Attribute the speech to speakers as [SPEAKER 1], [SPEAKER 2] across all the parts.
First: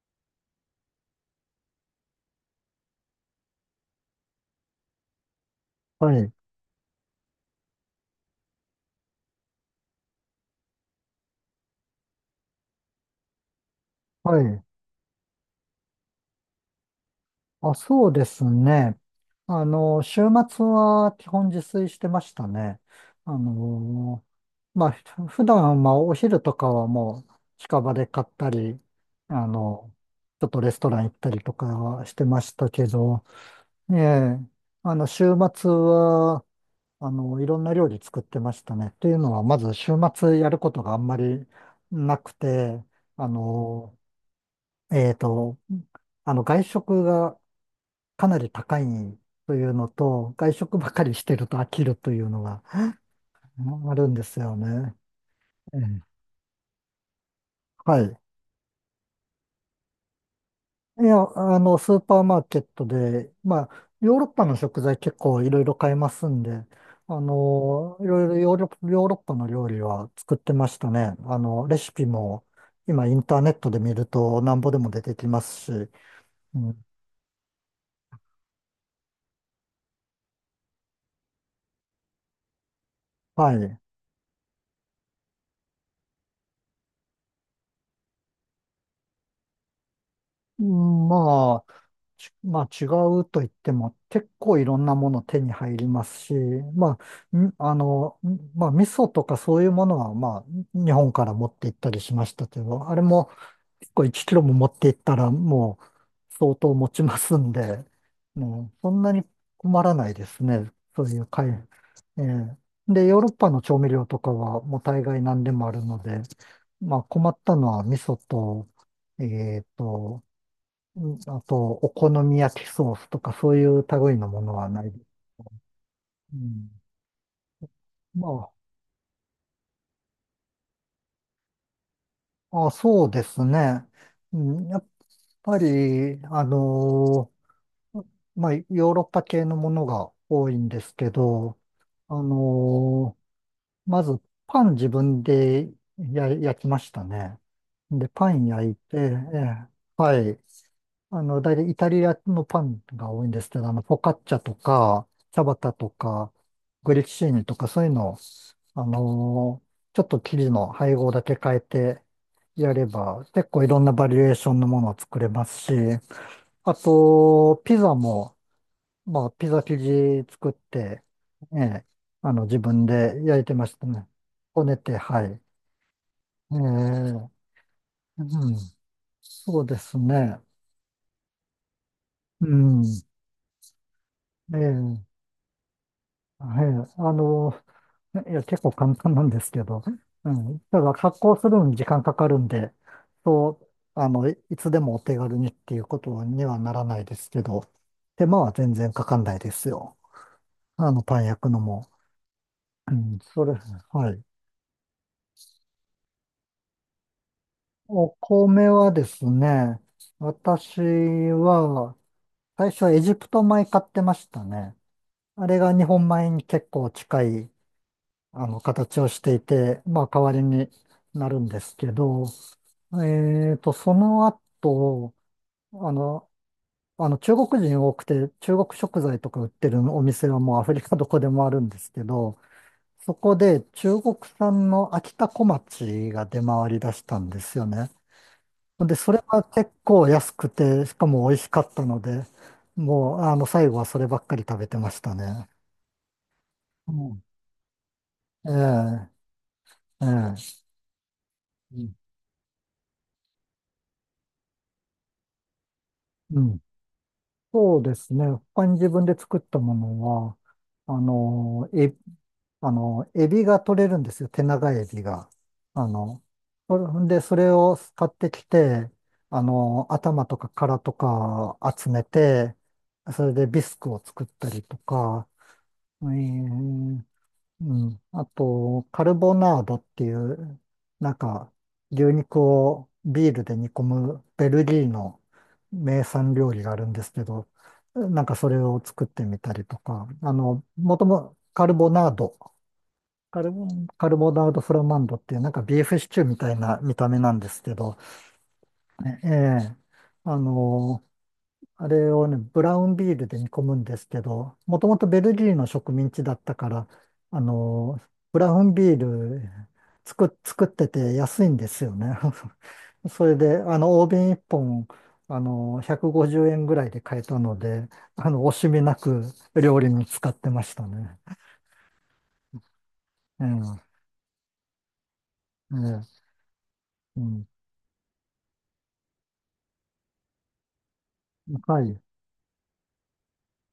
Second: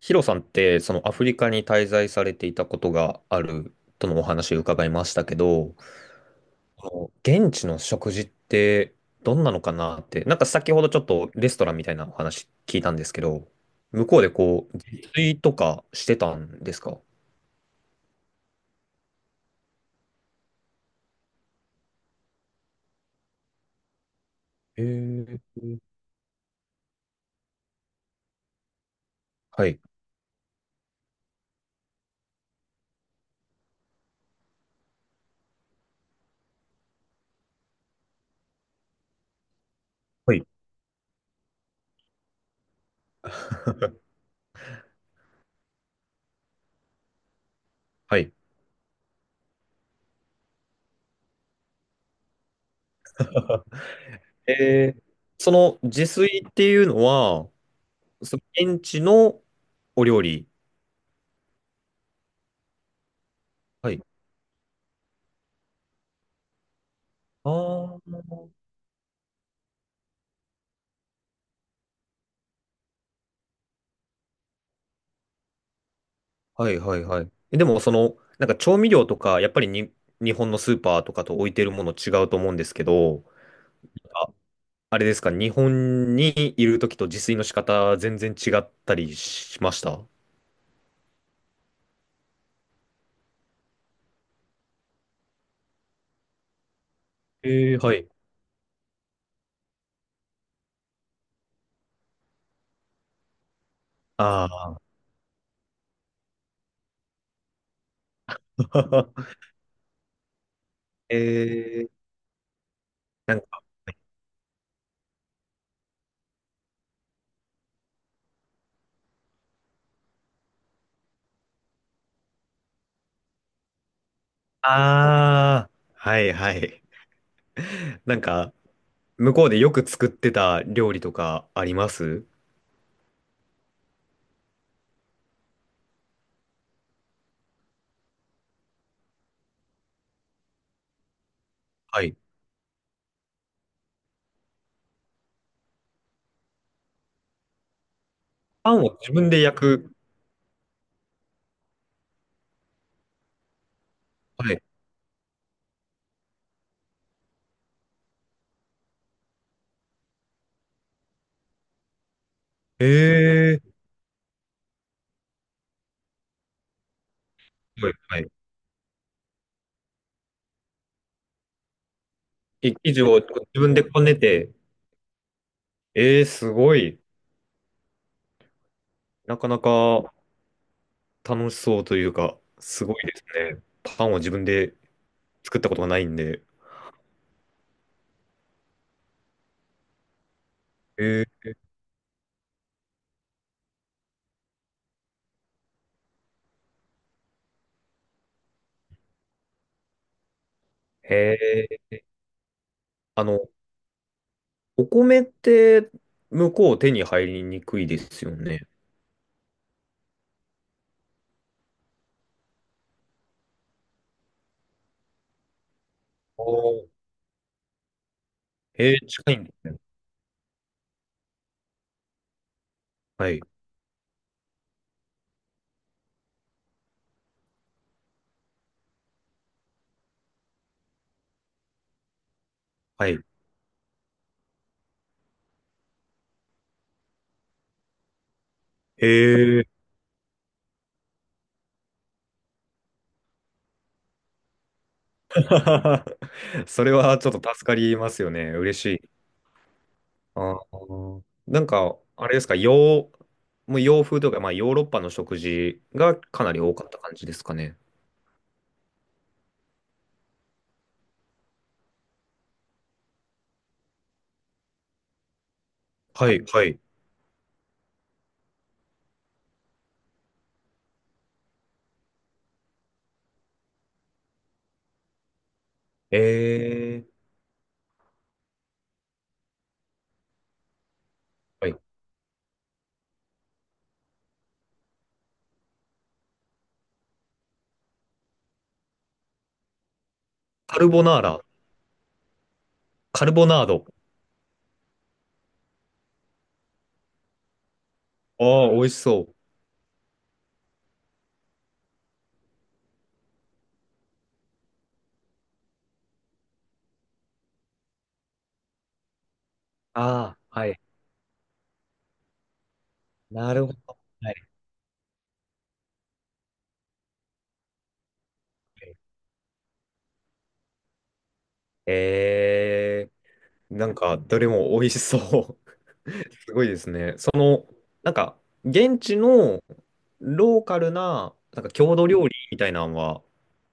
[SPEAKER 1] ヒロさんって、そのアフリカに滞在されていたことがあるとのお話を伺いましたけど、
[SPEAKER 2] はい、
[SPEAKER 1] この現地の食事ってどんなのかなって、なんか先ほどちょっとレストランみたいなお話聞いたんですけど、向こうで
[SPEAKER 2] はい。
[SPEAKER 1] こう、自炊とかしてたんですか？
[SPEAKER 2] あ、そうですね。週末は基本自炊してましたね。あの、
[SPEAKER 1] え
[SPEAKER 2] まあ、普
[SPEAKER 1] ー、
[SPEAKER 2] 段はまあお昼とかはもう近場で買ったり、あ
[SPEAKER 1] はい。
[SPEAKER 2] の、ちょっとレストラン行ったりとかはしてましたけど、ええ、週末は、いろんな料理作ってましたね。というのは、まず週
[SPEAKER 1] は
[SPEAKER 2] 末
[SPEAKER 1] い。
[SPEAKER 2] やることがあんまりなくて、あ の、えっと、外食が
[SPEAKER 1] は
[SPEAKER 2] か
[SPEAKER 1] い。
[SPEAKER 2] なり高いというのと、外食ばかりしてると飽きるというのがうんあるんですよね。
[SPEAKER 1] えーそ
[SPEAKER 2] え
[SPEAKER 1] の自
[SPEAKER 2] え、
[SPEAKER 1] 炊っていうのは、
[SPEAKER 2] はい。
[SPEAKER 1] その現地のお料理。
[SPEAKER 2] いや、スーパーマーケットで、まあ、
[SPEAKER 1] はい。
[SPEAKER 2] ヨーロッパの食材結構いろいろ買えますんで、
[SPEAKER 1] あ
[SPEAKER 2] いろいろ
[SPEAKER 1] あ。
[SPEAKER 2] ヨーロッパの料理は作ってましたね。レシピも今インターネットで見るとなんぼでも出てきますし、う
[SPEAKER 1] はい
[SPEAKER 2] ん、
[SPEAKER 1] はいはい。でもその、なんか調味料とか、やっぱりに日本のスーパーとかと置いてるもの違うと思うんですけど、
[SPEAKER 2] はい。
[SPEAKER 1] あ、あれですか、日本にいるときと自炊の仕方全然違ったりしました？
[SPEAKER 2] うん、まあ、まあ違うと言っても結構いろんなもの手に入りますし、まあ、
[SPEAKER 1] はい。
[SPEAKER 2] まあ味噌とかそういうものはまあ日本から持って行ったりしましたけど、あれも結構1キロ
[SPEAKER 1] あ
[SPEAKER 2] も持って
[SPEAKER 1] あ。
[SPEAKER 2] 行ったらもう相当持ちますんで、もうそんなに 困らないですね。そう
[SPEAKER 1] え
[SPEAKER 2] いう買い、
[SPEAKER 1] ー、
[SPEAKER 2] ええ、で、ヨーロッ
[SPEAKER 1] なん
[SPEAKER 2] パの
[SPEAKER 1] か、
[SPEAKER 2] 調味料とかはもう大概何でもあるので、まあ困ったのは味噌と、えっと、うん、あと、お好み焼きソースとかそういう類のものはない。
[SPEAKER 1] ああ、はい
[SPEAKER 2] う
[SPEAKER 1] は
[SPEAKER 2] ん、
[SPEAKER 1] い。なん
[SPEAKER 2] ま
[SPEAKER 1] か、向こうでよく作ってた料理とかあります？
[SPEAKER 2] あ、あ、そうですね。うん、やっぱり、ーまあ、ヨーロッパ系のものが多いんですけど、
[SPEAKER 1] は
[SPEAKER 2] あ
[SPEAKER 1] い。
[SPEAKER 2] のまず、パン自分で焼きましたね。で、パン焼
[SPEAKER 1] パ
[SPEAKER 2] い
[SPEAKER 1] ン
[SPEAKER 2] て、
[SPEAKER 1] を自分
[SPEAKER 2] え
[SPEAKER 1] で焼
[SPEAKER 2] え、
[SPEAKER 1] く。
[SPEAKER 2] はい。大体イタリアのパンが多いんですけど、フォカッチャ
[SPEAKER 1] は
[SPEAKER 2] と
[SPEAKER 1] い。
[SPEAKER 2] か、チャバタとか、グリッシーニとか、そういうのを、ちょっと生地の配合だけ変えてやれば、結
[SPEAKER 1] え
[SPEAKER 2] 構いろんなバリエーションのものを作れますし、あと、ピ
[SPEAKER 1] は
[SPEAKER 2] ザ
[SPEAKER 1] いはい。
[SPEAKER 2] も、まあ、ピザ生地作って、ええ、自分
[SPEAKER 1] 生地を
[SPEAKER 2] で
[SPEAKER 1] 自
[SPEAKER 2] 焼いてま
[SPEAKER 1] 分
[SPEAKER 2] し
[SPEAKER 1] で
[SPEAKER 2] た
[SPEAKER 1] こ
[SPEAKER 2] ね。
[SPEAKER 1] ねて、
[SPEAKER 2] こねて、はい。
[SPEAKER 1] す
[SPEAKER 2] え
[SPEAKER 1] ごい。
[SPEAKER 2] え、うん、
[SPEAKER 1] なかな
[SPEAKER 2] そうです
[SPEAKER 1] か
[SPEAKER 2] ね。
[SPEAKER 1] 楽しそうというか、
[SPEAKER 2] うん、
[SPEAKER 1] すごいですね。パンを自分
[SPEAKER 2] え
[SPEAKER 1] で
[SPEAKER 2] え、
[SPEAKER 1] 作ったことがないんで。
[SPEAKER 2] はい、いや、結構簡単なんですけど、うん、ただ発
[SPEAKER 1] え
[SPEAKER 2] 酵
[SPEAKER 1] ー、
[SPEAKER 2] するのに時間かかるんで、そう、いつでもお手軽にっていうことにはならないですけど、手間は全然かかんないですよ。パン焼くの
[SPEAKER 1] へ
[SPEAKER 2] も。
[SPEAKER 1] ー。あの、
[SPEAKER 2] それ、はい。
[SPEAKER 1] お米って向こう手に入りにくいで
[SPEAKER 2] お
[SPEAKER 1] すよね。
[SPEAKER 2] 米はですね、私は、最初はエジプト米買ってましたね。あれが日本米
[SPEAKER 1] お
[SPEAKER 2] に結
[SPEAKER 1] ー、
[SPEAKER 2] 構近い、形をし
[SPEAKER 1] 近
[SPEAKER 2] て
[SPEAKER 1] い
[SPEAKER 2] い
[SPEAKER 1] んですね。
[SPEAKER 2] て、まあ、代わりになるんですけど、
[SPEAKER 1] はい。
[SPEAKER 2] その後、あの、中国人多くて、中国食材とか売ってるお店はもうアフリカどこでもあるんですけど、
[SPEAKER 1] は
[SPEAKER 2] そ
[SPEAKER 1] い。
[SPEAKER 2] こで中国産の秋田小町が出回り出したんですよね。で、それは
[SPEAKER 1] へえ。
[SPEAKER 2] 結構安くて、しかも美味しかったので、もう、最後はそればっかり食べてましたね。
[SPEAKER 1] そ
[SPEAKER 2] う
[SPEAKER 1] れは
[SPEAKER 2] ん。
[SPEAKER 1] ちょっと助かりますよね。嬉しい。
[SPEAKER 2] ええ、え
[SPEAKER 1] あ
[SPEAKER 2] え。
[SPEAKER 1] ー、なん
[SPEAKER 2] うん。
[SPEAKER 1] か、あれですか、もう洋風というか、まあ、ヨーロッパの食事が
[SPEAKER 2] う
[SPEAKER 1] かな
[SPEAKER 2] ん、
[SPEAKER 1] り多かった感じですかね。
[SPEAKER 2] そうですね。他に自分で作ったものは、あの、え、あの、エビが取れるんですよ。手長エビが。あの、
[SPEAKER 1] はい、は
[SPEAKER 2] そ
[SPEAKER 1] い。
[SPEAKER 2] れで、それを買ってきて、頭とか殻とか集めて、それでビスクを作ったりとか、ええ、
[SPEAKER 1] ええ、
[SPEAKER 2] うん。あと、カルボナードっていう、なんか、
[SPEAKER 1] はい。
[SPEAKER 2] 牛肉をビールで煮込むベルギーの名産料理があるんですけど、なんかそれを作ってみたりとか、あの、
[SPEAKER 1] カル
[SPEAKER 2] も
[SPEAKER 1] ボ
[SPEAKER 2] と
[SPEAKER 1] ナー
[SPEAKER 2] も
[SPEAKER 1] ラ、
[SPEAKER 2] カルボナード、
[SPEAKER 1] カル
[SPEAKER 2] カ
[SPEAKER 1] ボ
[SPEAKER 2] ル
[SPEAKER 1] ナ
[SPEAKER 2] ボ、
[SPEAKER 1] ード。
[SPEAKER 2] カルボナードフラマンドっていう、なんかビーフシチューみたいな見た目なんですけど、
[SPEAKER 1] ああ、美味しそ
[SPEAKER 2] え
[SPEAKER 1] う。
[SPEAKER 2] え、あの、あれをね、ブラウンビールで煮込むんですけど、もともとベルギーの植民地だったから、あの、ブラウンビール
[SPEAKER 1] ああ、
[SPEAKER 2] 作
[SPEAKER 1] は
[SPEAKER 2] っ
[SPEAKER 1] い。
[SPEAKER 2] てて安いんですよね。それ
[SPEAKER 1] な
[SPEAKER 2] で、
[SPEAKER 1] るほど。
[SPEAKER 2] 大瓶
[SPEAKER 1] は
[SPEAKER 2] 1
[SPEAKER 1] い。
[SPEAKER 2] 本、150円ぐらいで買えたので、惜しみなく料理に使ってましたね。
[SPEAKER 1] ええ、
[SPEAKER 2] え
[SPEAKER 1] なん
[SPEAKER 2] え、
[SPEAKER 1] か、どれも美味しそう。
[SPEAKER 2] え
[SPEAKER 1] すごいですね。
[SPEAKER 2] え、う
[SPEAKER 1] そ
[SPEAKER 2] ん。
[SPEAKER 1] の、なんか、現地のローカルな、なんか
[SPEAKER 2] は
[SPEAKER 1] 郷
[SPEAKER 2] い。
[SPEAKER 1] 土料理みたいなのは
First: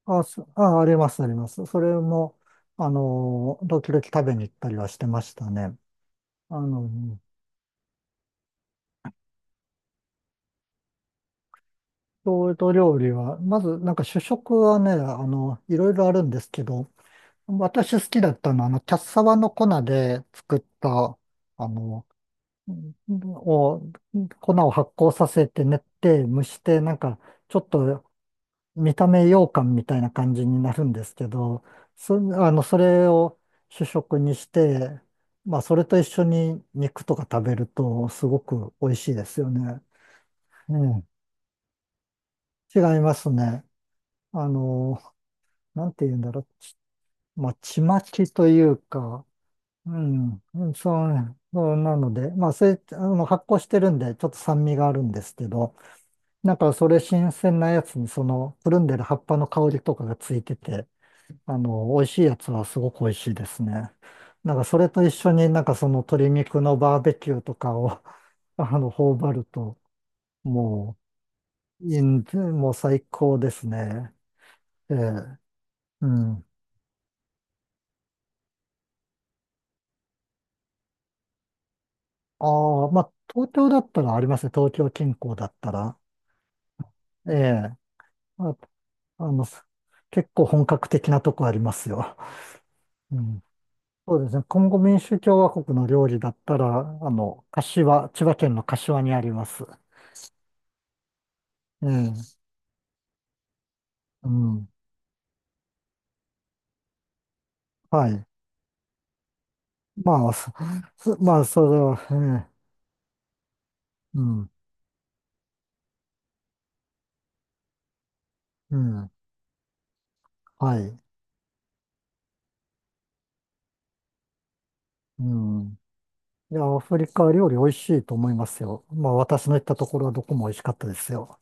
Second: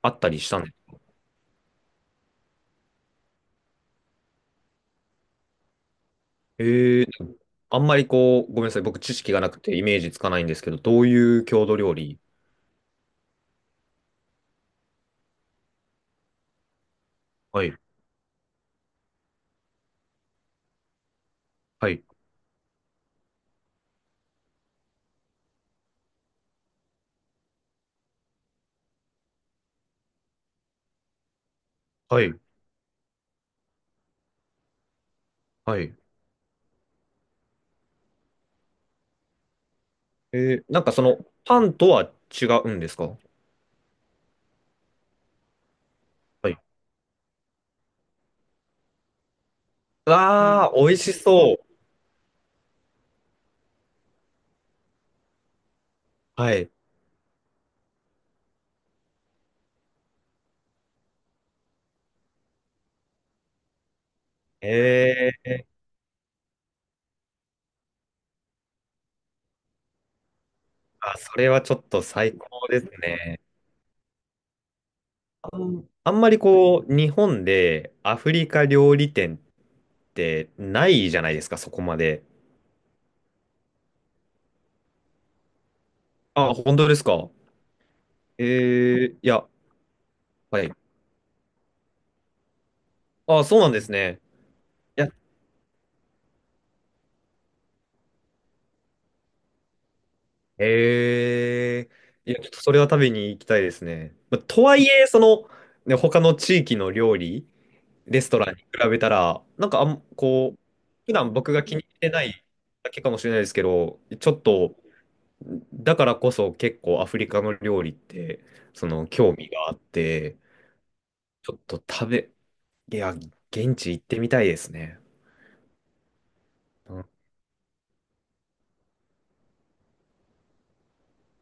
[SPEAKER 1] あっ
[SPEAKER 2] あ、
[SPEAKER 1] たりしたんで
[SPEAKER 2] あり
[SPEAKER 1] す？
[SPEAKER 2] ます、あります。それも、時々食べに行ったりはしてましたね。あの、
[SPEAKER 1] あんまりこう、ごめんなさい。僕、知識がなくてイメージつかないんですけど、どういう郷土料理？
[SPEAKER 2] 郷土料理は、まずなんか主食はね、いろいろあるんですけど、
[SPEAKER 1] はい。
[SPEAKER 2] 私好きだったのは、キャッサバの粉で作った、あ
[SPEAKER 1] はい。
[SPEAKER 2] の、んを、粉を発酵させて練って蒸して、なんか、ちょっと見た目羊羹みたいな感じになるんですけど、そ、
[SPEAKER 1] はい。
[SPEAKER 2] あの、それを主食にして、まあ、そ
[SPEAKER 1] は
[SPEAKER 2] れ
[SPEAKER 1] い。
[SPEAKER 2] と一緒に肉とか食べると、すごく美味しいですよね。
[SPEAKER 1] なん
[SPEAKER 2] う
[SPEAKER 1] かそ
[SPEAKER 2] ん。
[SPEAKER 1] の、パンとは違う
[SPEAKER 2] 違
[SPEAKER 1] んです
[SPEAKER 2] いま
[SPEAKER 1] か？
[SPEAKER 2] すね。あの、なんて言うんだろ
[SPEAKER 1] はい。
[SPEAKER 2] う。まあ、ちまきというか、うん、うん、
[SPEAKER 1] わあ、美味
[SPEAKER 2] そう
[SPEAKER 1] し
[SPEAKER 2] ね、
[SPEAKER 1] そう。
[SPEAKER 2] そうなので、まあ、それ、発酵してるんで、ちょっと酸味があるんですけど、
[SPEAKER 1] は
[SPEAKER 2] なん
[SPEAKER 1] い。
[SPEAKER 2] かそれ新鮮なやつに、その、くるんでる葉っぱの香りとかがついてて、美味しいやつはすごく美味しいですね。なんかそれと一
[SPEAKER 1] え
[SPEAKER 2] 緒に
[SPEAKER 1] え、
[SPEAKER 2] なんかその鶏肉のバーベキューとかを 頬張ると、も
[SPEAKER 1] あ、それはちょ
[SPEAKER 2] う、
[SPEAKER 1] っ
[SPEAKER 2] いい
[SPEAKER 1] と
[SPEAKER 2] ん
[SPEAKER 1] 最高
[SPEAKER 2] もう
[SPEAKER 1] です
[SPEAKER 2] 最高
[SPEAKER 1] ね。
[SPEAKER 2] ですね。ええ、
[SPEAKER 1] あん、
[SPEAKER 2] う
[SPEAKER 1] あんまり
[SPEAKER 2] ん。
[SPEAKER 1] こう、日本でアフリカ料理店ってないじゃないですか、そこまで。
[SPEAKER 2] ああ、まあ、東京だったらありますね。東京近郊だったら。
[SPEAKER 1] あ、本当ですか。
[SPEAKER 2] ええ。まあ、
[SPEAKER 1] ええ、いや、
[SPEAKER 2] 結構
[SPEAKER 1] は
[SPEAKER 2] 本
[SPEAKER 1] い。
[SPEAKER 2] 格的なとこありますよ。うん。
[SPEAKER 1] あ、そうなんです
[SPEAKER 2] そ
[SPEAKER 1] ね。
[SPEAKER 2] うですね。コンゴ民
[SPEAKER 1] いや、
[SPEAKER 2] 主共和国の料理だったら、柏、千葉県の柏にあります。
[SPEAKER 1] え
[SPEAKER 2] え
[SPEAKER 1] え、い
[SPEAKER 2] え。
[SPEAKER 1] や、ちょっとそれは食べに行きたいですね。
[SPEAKER 2] う
[SPEAKER 1] まと
[SPEAKER 2] ん。
[SPEAKER 1] はいえ、その、ね、他の地域の料理、
[SPEAKER 2] は
[SPEAKER 1] レ
[SPEAKER 2] い。
[SPEAKER 1] ストランに比べたら、なんか
[SPEAKER 2] まあ、
[SPEAKER 1] こう、普段僕
[SPEAKER 2] そ
[SPEAKER 1] が気
[SPEAKER 2] れ
[SPEAKER 1] に入
[SPEAKER 2] は、
[SPEAKER 1] ってない
[SPEAKER 2] ええ。
[SPEAKER 1] だけかもしれないですけど、
[SPEAKER 2] う
[SPEAKER 1] ちょっ
[SPEAKER 2] ん。
[SPEAKER 1] と、だからこそ結構アフリカの料理って、
[SPEAKER 2] う
[SPEAKER 1] その
[SPEAKER 2] ん。
[SPEAKER 1] 興味があって、
[SPEAKER 2] はい。
[SPEAKER 1] ちょっと食べ、いや、現地行ってみたいですね。
[SPEAKER 2] うん。いや、ア
[SPEAKER 1] う
[SPEAKER 2] フ
[SPEAKER 1] ん。
[SPEAKER 2] リカ料理美味しいと思いますよ。まあ、私の行ったところはどこも美味しかったですよ。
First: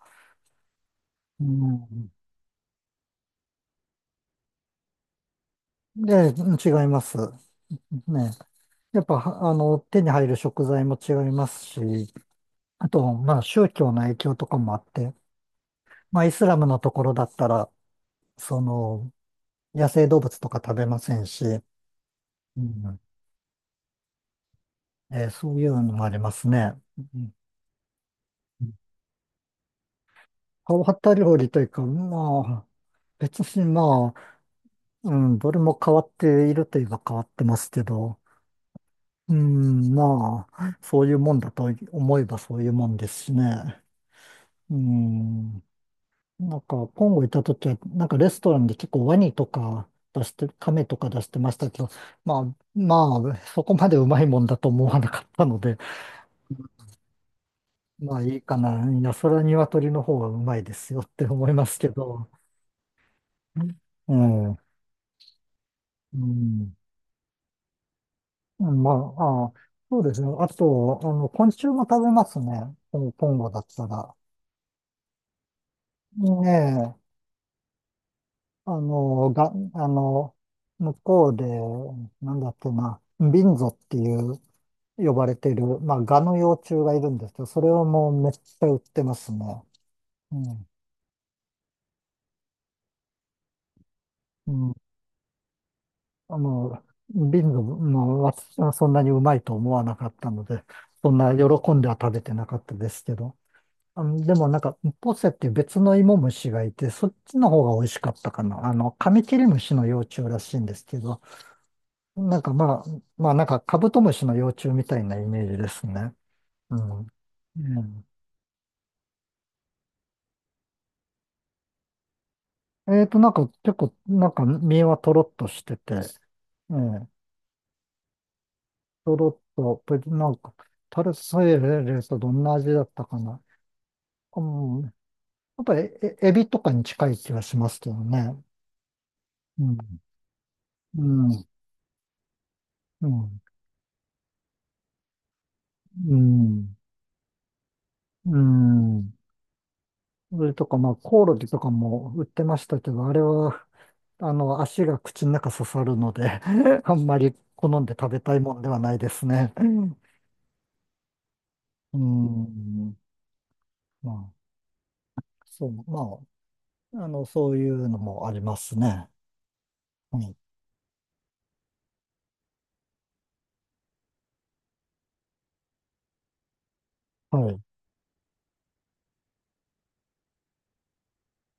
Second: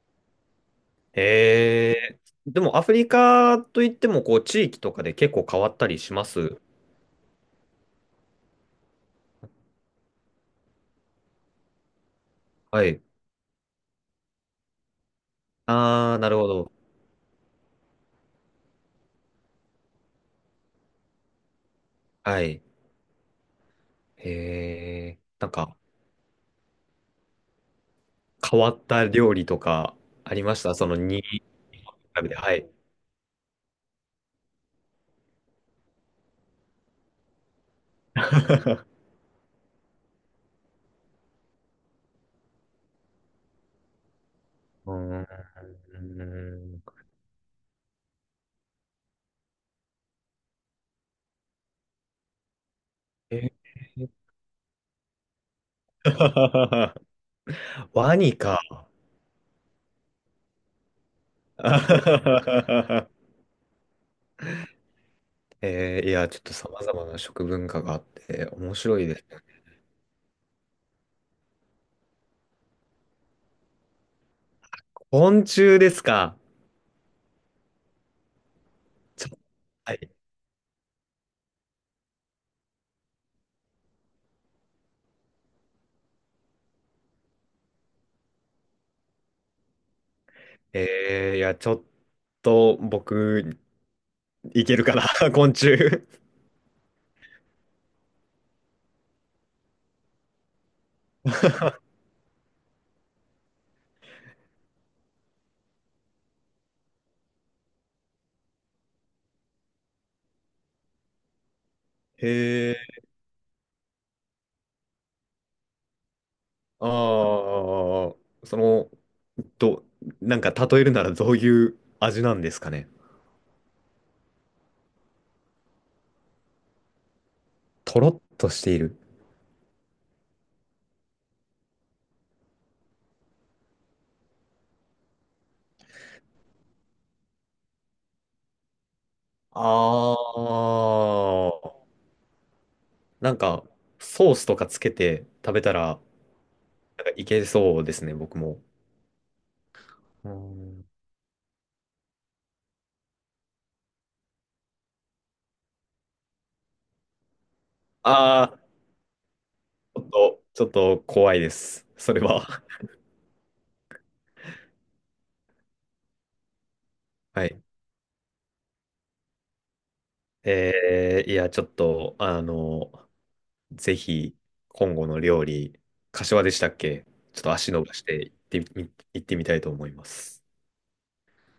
[SPEAKER 2] う
[SPEAKER 1] え
[SPEAKER 2] ん。
[SPEAKER 1] でもアフリカといっても、こう、地域とかで結構変わったりしま
[SPEAKER 2] で、
[SPEAKER 1] す。
[SPEAKER 2] 違います。ね、やっぱ、はあの、手に入る食材も違いますし、
[SPEAKER 1] は
[SPEAKER 2] あ
[SPEAKER 1] い。
[SPEAKER 2] と、まあ、宗教の影響とかもあって、
[SPEAKER 1] あ
[SPEAKER 2] ま
[SPEAKER 1] ー、
[SPEAKER 2] あ、
[SPEAKER 1] な
[SPEAKER 2] イ
[SPEAKER 1] る
[SPEAKER 2] ス
[SPEAKER 1] ほ
[SPEAKER 2] ラム
[SPEAKER 1] ど。
[SPEAKER 2] のところだったら、その、野生動物とか食べませんし、
[SPEAKER 1] は
[SPEAKER 2] う
[SPEAKER 1] い。
[SPEAKER 2] んえー
[SPEAKER 1] なん
[SPEAKER 2] そういう
[SPEAKER 1] か、
[SPEAKER 2] のもありますね。うん、
[SPEAKER 1] 変わった料理とかありました？
[SPEAKER 2] 変
[SPEAKER 1] そ
[SPEAKER 2] わ
[SPEAKER 1] の
[SPEAKER 2] った
[SPEAKER 1] に
[SPEAKER 2] 料理というか、
[SPEAKER 1] 調べて、は
[SPEAKER 2] まあ、
[SPEAKER 1] い。
[SPEAKER 2] 別にまあ、うん、どれも変わっているといえば変わってますけど、うん、まあ、そういうもんだと思えばそういうもんですしね。う
[SPEAKER 1] うー
[SPEAKER 2] ん、なんか、
[SPEAKER 1] ん。
[SPEAKER 2] コンゴ行った時は、なんかレストランで結構ワニとか出して、カメとか出してましたけど、まあ、まあ、
[SPEAKER 1] え
[SPEAKER 2] そこまでう
[SPEAKER 1] ー
[SPEAKER 2] まいもんだと思わなかったので、
[SPEAKER 1] ワ
[SPEAKER 2] まあ
[SPEAKER 1] ニ
[SPEAKER 2] いいか
[SPEAKER 1] か。
[SPEAKER 2] な。いや、それは鶏の方がうまいですよって思いますけど。うん。うん。
[SPEAKER 1] いや、ちょっと様々な食文化があって面
[SPEAKER 2] ま
[SPEAKER 1] 白いですね。
[SPEAKER 2] あ、あ、そうですね。あと、昆虫も食べますね。コンゴだったら。
[SPEAKER 1] 昆虫です
[SPEAKER 2] ね
[SPEAKER 1] か。
[SPEAKER 2] え、あ
[SPEAKER 1] ち
[SPEAKER 2] の、
[SPEAKER 1] ょ、
[SPEAKER 2] が、あ
[SPEAKER 1] はい。
[SPEAKER 2] の、向こうで、なんだっけな、ビンゾっていう、呼ばれている、まあ、ガの幼虫がいるんですけど、それをもうめっちゃ売ってますね。うん。
[SPEAKER 1] いや、ちょっと僕、
[SPEAKER 2] う
[SPEAKER 1] い
[SPEAKER 2] ん。
[SPEAKER 1] けるかな、昆虫。
[SPEAKER 2] あの、もう私はそんなにうまいと思わなかったので、そんな喜んでは食べてなかったですけど。でもなんか、ポセっていう別の芋虫がいて、そっちの方が美味しかったかな。カミキリムシの幼虫らしいんですけど、なんかまあ、
[SPEAKER 1] え
[SPEAKER 2] まあなんかカブトムシの幼虫みたいなイメージですね。う
[SPEAKER 1] あ
[SPEAKER 2] ん。
[SPEAKER 1] あ、
[SPEAKER 2] うん、
[SPEAKER 1] その、ど、なんか例えるならどういう味なんですかね。
[SPEAKER 2] なんか結構、なんか身はとろっとしてて、ええ、
[SPEAKER 1] とろっとしている。
[SPEAKER 2] とろっと、なんか、タルソイレレスはどんな味だったかな。うん、やっぱりエビとかに近い気がしますけどね。う
[SPEAKER 1] あ
[SPEAKER 2] ん、うん、
[SPEAKER 1] あ、
[SPEAKER 2] う
[SPEAKER 1] なん
[SPEAKER 2] ん、
[SPEAKER 1] か、ソースとかつけて食べたら、
[SPEAKER 2] うん、
[SPEAKER 1] なんかいけそうですね、
[SPEAKER 2] う
[SPEAKER 1] 僕も。
[SPEAKER 2] ん。
[SPEAKER 1] う
[SPEAKER 2] それとか、
[SPEAKER 1] ん。
[SPEAKER 2] まあ、コオロギとかも売ってましたけど、あれは、足が口の中刺さるので あんまり好んで食べたい
[SPEAKER 1] あ
[SPEAKER 2] も
[SPEAKER 1] あ、
[SPEAKER 2] んではないですね。うん、
[SPEAKER 1] ちょっと、ちょっと怖いです。
[SPEAKER 2] う
[SPEAKER 1] それは。
[SPEAKER 2] ん、まあ、そう、まあ、
[SPEAKER 1] は
[SPEAKER 2] そう
[SPEAKER 1] い。
[SPEAKER 2] いうのもありますね。うん、
[SPEAKER 1] いや、ちょっと、ぜひ、今後の料理、柏でしたっけ？ちょっ
[SPEAKER 2] は
[SPEAKER 1] と
[SPEAKER 2] い。
[SPEAKER 1] 足伸ばして行ってみたいと思います。